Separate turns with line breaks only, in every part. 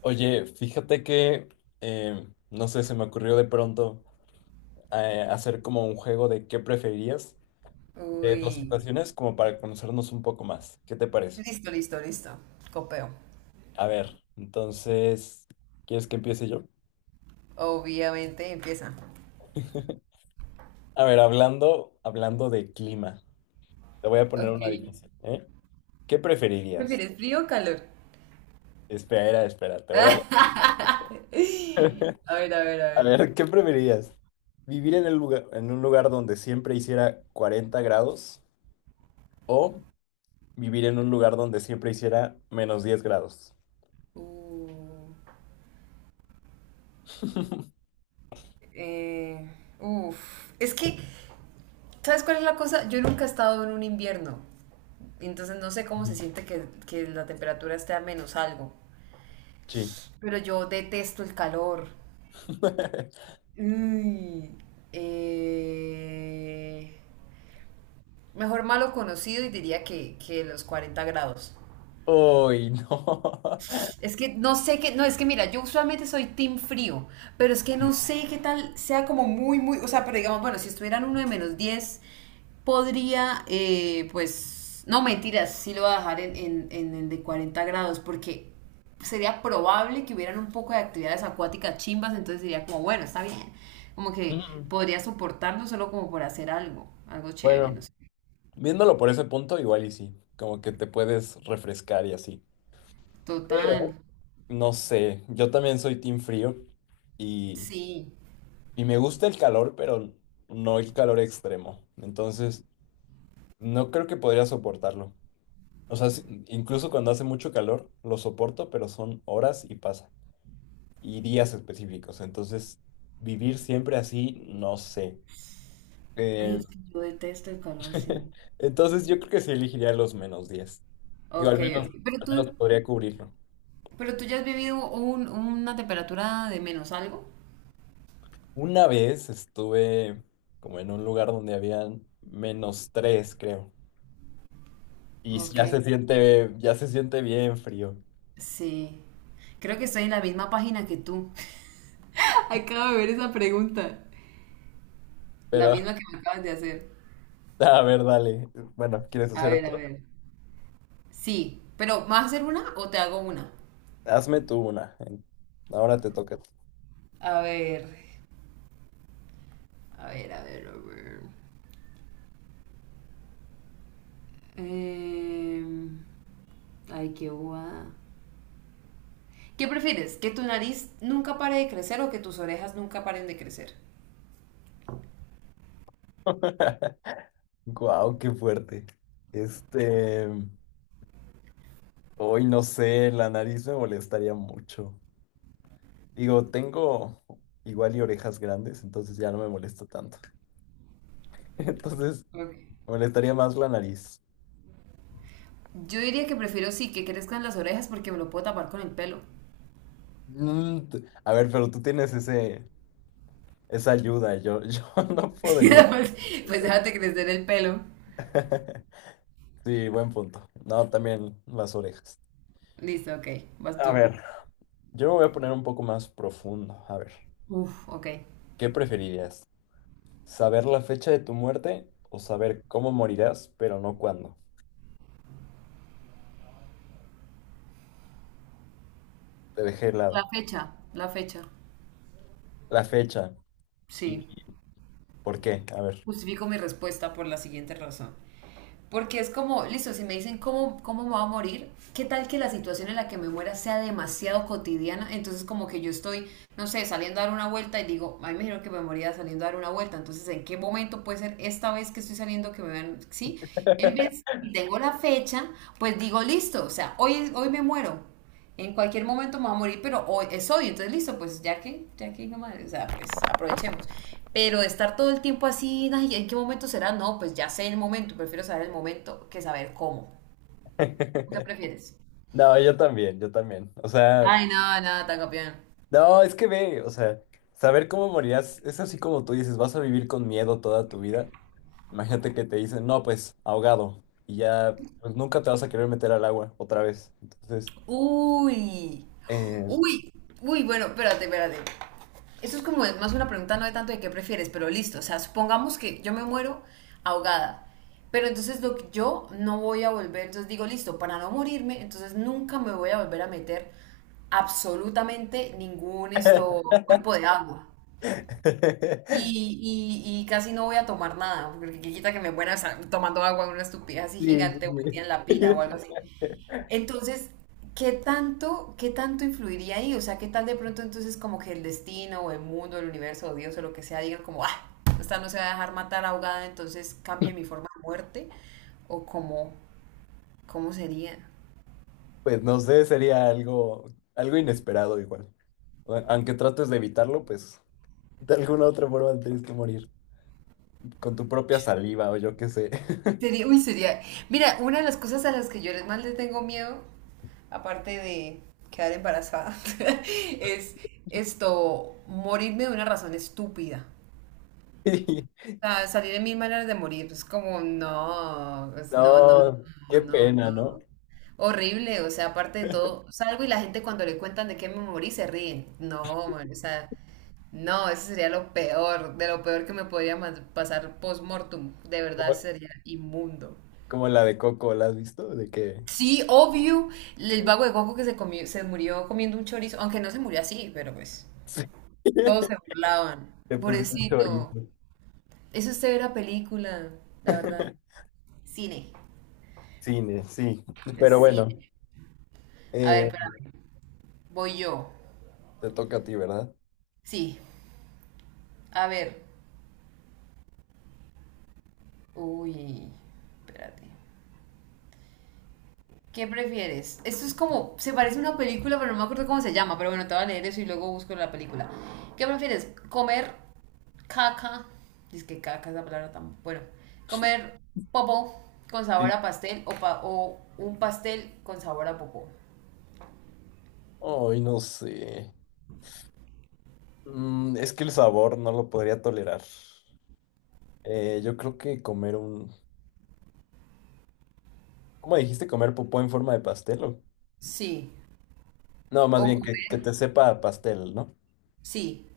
Oye, fíjate que, no sé, se me ocurrió de pronto hacer como un juego de qué preferirías de dos
Uy.
situaciones como para conocernos un poco más. ¿Qué te parece?
Listo, listo, listo. Copeo.
A ver, entonces, ¿quieres que empiece yo?
Obviamente empieza.
A ver, hablando de clima, te voy a poner
Ok.
una
¿Qué
difícil, ¿eh? ¿Qué preferirías?
¿Prefieres frío o calor?
Espera, espera, te voy a...
A ver, a ver, a
A
ver.
ver, ¿qué preferirías? ¿Vivir en un lugar donde siempre hiciera 40 grados o vivir en un lugar donde siempre hiciera -10 grados?
Uh, eh, uf. Es que, ¿sabes cuál es la cosa? Yo nunca he estado en un invierno. Entonces no sé cómo se
Mm.
siente que la temperatura esté a menos algo.
Sí.
Pero yo detesto el calor. Uy. Eh, Mejor malo conocido y diría que los 40 grados.
Uy, no.
Es que no sé qué, no, es que mira, yo usualmente soy team frío, pero es que
mm,
no sé qué tal sea como o sea, pero digamos, bueno, si estuvieran uno de menos 10 podría, pues, no mentiras, sí lo voy a dejar en el de 40 grados, porque sería probable que hubieran un poco de actividades acuáticas chimbas, entonces diría como, bueno, está bien, como que
mm.
podría soportarlo solo como por hacer algo, algo chévere,
Bueno,
no sé.
viéndolo por ese punto, igual y sí. Como que te puedes refrescar y así.
Total,
Pero, no sé, yo también soy team frío y,
sí.
y me gusta el calor, pero no el calor extremo. Entonces, no creo que podría soportarlo. O sea, incluso cuando hace mucho calor, lo soporto, pero son horas y pasa, y días específicos. Entonces, vivir siempre así, no sé.
Ay,
Eh,
es que yo detesto el calor, sí.
entonces, yo creo que sí elegiría los menos 10. Digo,
Ok, ok.
al menos podría cubrirlo.
Pero tú ya has vivido una temperatura de menos algo.
Una vez estuve como en un lugar donde habían -3, creo. Y
Ok.
ya se siente bien frío.
Sí. Creo que estoy en la misma página que tú. Acabo de ver esa pregunta. La
Pero,
misma que me acabas de hacer.
a ver, dale. Bueno, ¿quieres
A
hacer
ver, a
otro?
ver. Sí, pero ¿me vas a hacer una o te hago una?
Hazme tú una. Ahora te toca.
A ver, a ver, a ver, a ver. Em, ay, qué guada. ¿Qué prefieres? ¿Que tu nariz nunca pare de crecer o que tus orejas nunca paren de crecer?
Guau, qué fuerte. Este. Hoy no sé, la nariz me molestaría mucho. Digo, tengo igual y orejas grandes, entonces ya no me molesta tanto. Entonces,
Ok.
me molestaría más la nariz.
Yo diría que prefiero sí que crezcan las orejas porque me lo puedo tapar con el pelo.
Mm, a ver, pero tú tienes esa ayuda, yo, yo no podría.
Pues, pues déjate crecer el pelo.
Sí, buen punto. No, también las orejas.
Listo, ok, vas
A
tú.
ver, yo me voy a poner un poco más profundo. A ver,
Uf, ok.
¿qué preferirías? ¿Saber la fecha de tu muerte o saber cómo morirás, pero no cuándo? Te dejé
La
helada.
fecha, la fecha.
La fecha.
Sí.
¿Por qué? A ver.
Justifico mi respuesta por la siguiente razón. Porque es como, listo, si me dicen cómo me voy a morir, ¿qué tal que la situación en la que me muera sea demasiado cotidiana? Entonces como que yo estoy, no sé, saliendo a dar una vuelta y digo, ay, me dijeron que me moría saliendo a dar una vuelta. Entonces, ¿en qué momento puede ser esta vez que estoy saliendo que me vean? Sí, en vez, si tengo la fecha, pues digo, listo, o sea, hoy me muero en cualquier momento me va a morir, pero hoy es hoy, entonces listo, pues ya que hijo de o sea, pues aprovechemos. Pero estar todo el tiempo así, "Ay, ¿en qué momento será? No, pues ya sé el momento, prefiero saber el momento que saber cómo. ¿Tú ¿Qué prefieres?
No, yo también, yo también. O sea,
Ay, no, no, tan campeón.
no, es que ve, o sea, saber cómo morirás es así como tú dices, vas a vivir con miedo toda tu vida. Imagínate que te dicen, no, pues ahogado, y ya pues, nunca te vas a querer meter al agua otra vez. Entonces,
Uy,
eh...
uy, uy, bueno, espérate, espérate. Eso es como más una pregunta no de tanto de qué prefieres, pero listo. O sea, supongamos que yo me muero ahogada. Pero entonces lo que yo no voy a volver, entonces digo, listo, para no morirme, entonces nunca me voy a volver a meter absolutamente ningún esto, cuerpo de agua. Y casi no voy a tomar nada, porque qué quita que me muera tomando agua una estupidez así
sí, sí,
gigante o metida en la
sí.
pila o algo así. Entonces, ¿qué tanto influiría ahí? O sea, ¿qué tal de pronto entonces como que el destino o el mundo, el universo o Dios o lo que sea digan como, ah, esta no se va a dejar matar ahogada, entonces cambie mi forma de muerte? ¿O cómo, ¿cómo sería?
Pues no sé, sería algo, algo inesperado igual. Aunque trates de evitarlo, pues de alguna otra forma tienes que morir con tu propia saliva o yo qué sé.
Sería. Mira, una de las cosas a las que yo más le tengo miedo, aparte de quedar embarazada, es esto, morirme de una razón estúpida.
Y,
Sea, salir en mil maneras de morir, es como, no, pues, no, no,
no,
no,
qué
no,
pena,
no.
¿no?
Horrible, o sea, aparte de todo, salgo y la gente cuando le cuentan de qué me morí se ríen. No, man, o sea, no, eso sería lo peor, de lo peor que me podría pasar post-mortem. De verdad
Como,
sería inmundo.
como la de Coco, ¿la has visto? De que
Sí, obvio, el vago de Goku que se murió comiendo un chorizo, aunque no se murió así, pero pues,
sí,
todos se burlaban.
te pusieron
Pobrecito,
chorizo.
eso es usted ver la película, la verdad. Cine,
Cine, sí.
es
Pero bueno,
cine. A ver,
eh,
espérame. Voy yo.
te toca a ti, ¿verdad?
Sí. A ver. Uy. Espérate. ¿Qué prefieres? Esto es como. Se parece a una película, pero no me acuerdo cómo se llama. Pero bueno, te voy a leer eso y luego busco la película. ¿Qué prefieres? ¿Comer caca? Dice que caca es la palabra tan. Bueno. ¿Comer popó con sabor
Sí.
a pastel o un pastel con sabor a popó?
Ay, no sé. Mm, es que el sabor no lo podría tolerar. Yo creo que comer un... ¿Cómo dijiste? ¿Comer popó en forma de pastel o?
Sí.
No, más
¿O
bien
comer?
que te sepa a pastel, ¿no?
Sí.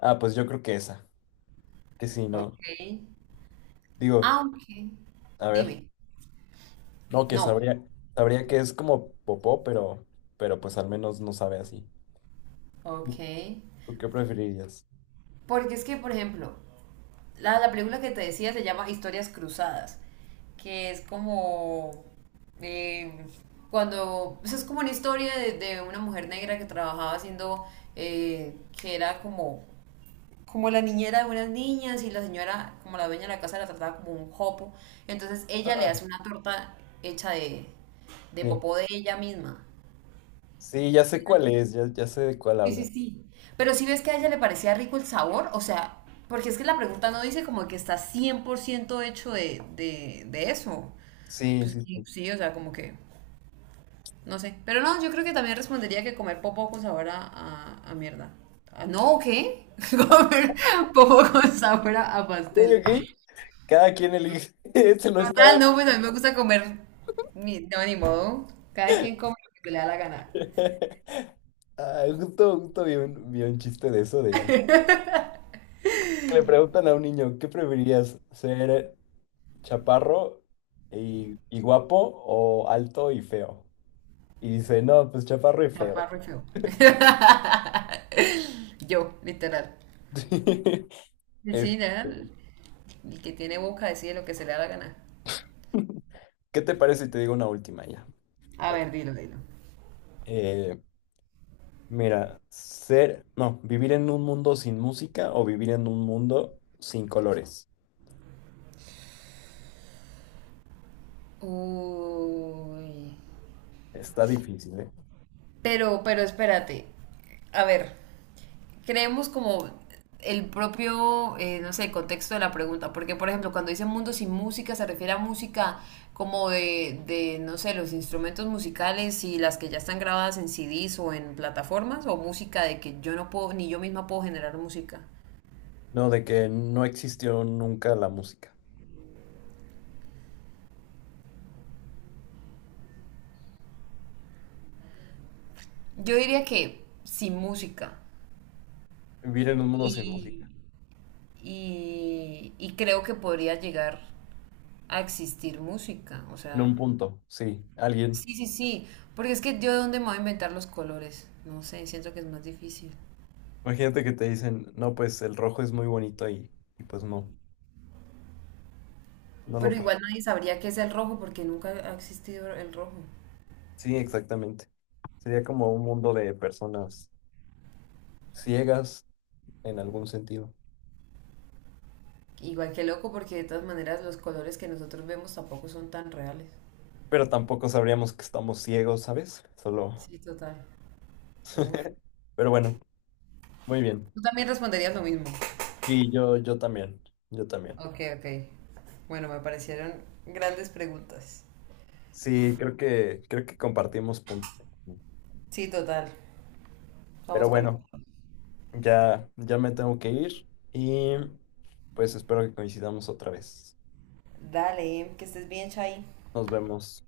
Ah, pues yo creo que esa. Que sí, no.
Ok.
Digo,
Ah, ok.
a ver,
Dime.
no, que
No.
sabría, sabría que es como popó, pero pues al menos no sabe así.
Ok.
¿Tú, tú qué preferirías?
Porque es que, por ejemplo, la película que te decía se llama Historias Cruzadas, que es como... eh, cuando... o sea, es como una historia de una mujer negra que trabajaba haciendo... que era como... como la niñera de unas niñas y la señora, como la dueña de la casa, la trataba como un jopo. Entonces ella le hace una torta hecha de
Sí,
popó de ella misma.
sí, ya sé cuál es, ya, ya sé de cuál
Sí, sí,
habla.
sí. Pero si ves que a ella le parecía rico el sabor, o sea, porque es que la pregunta no dice como que está 100% hecho de eso.
Sí, sí, sí.
Pues sí, o sea, como que, no sé. Pero no, yo creo que también respondería que comer popó con sabor a mierda. Ah, no, ¿qué? Comer popó con sabor a
Ok,
pastel.
ok. Cada quien elige. Ese no
Total,
estaba.
no, pues a mí me gusta comer, no, ni modo. Cada quien come lo que le da la gana.
Ah, justo, justo vi vi un chiste de eso de. Le preguntan a un niño, ¿qué preferirías? ¿Ser chaparro y guapo o alto y feo? Y dice, no, pues chaparro y feo.
Chaparro y feo. Yo, literal. Sí,
Este,
ya, el que tiene boca decide lo que se le da la gana.
¿qué te parece si te digo una última ya?
A
A ver.
ver, dilo, dilo.
Eh, mira, no, vivir en un mundo sin música o vivir en un mundo sin colores.
Uy.
Está difícil, ¿eh?
Pero espérate. A ver, creemos como el propio, no sé, contexto de la pregunta. Porque, por ejemplo, cuando dice mundo sin música, se refiere a música como no sé, los instrumentos musicales y las que ya están grabadas en CDs o en plataformas, o música de que yo no puedo, ni yo misma puedo generar música.
No, de que no existió nunca la música.
Yo diría que sin música.
Vivir en un mundo sin música.
Y creo que podría llegar a existir música, o
En
sea,
un punto, sí. Alguien.
sí, sí, sí, porque es que yo de dónde me voy a inventar los colores, no sé, siento que es más difícil.
Imagínate que te dicen, no, pues el rojo es muy bonito y pues no, no lo
Pero
puedes.
igual nadie sabría qué es el rojo porque nunca ha existido el rojo.
Sí, exactamente. Sería como un mundo de personas ciegas en algún sentido.
Igual que loco porque de todas maneras los colores que nosotros vemos tampoco son tan reales.
Pero tampoco sabríamos que estamos ciegos, ¿sabes? Solo.
Sí, total. Uf.
Pero bueno, muy bien.
Tú también responderías lo mismo.
Y yo también, yo también.
Ok, ok. Bueno, me parecieron grandes preguntas.
Sí, creo que compartimos puntos.
Sí, total.
Pero
Vamos con...
bueno, ya, ya me tengo que ir y pues espero que coincidamos otra vez.
Dale, que estés bien, Chay.
Nos vemos.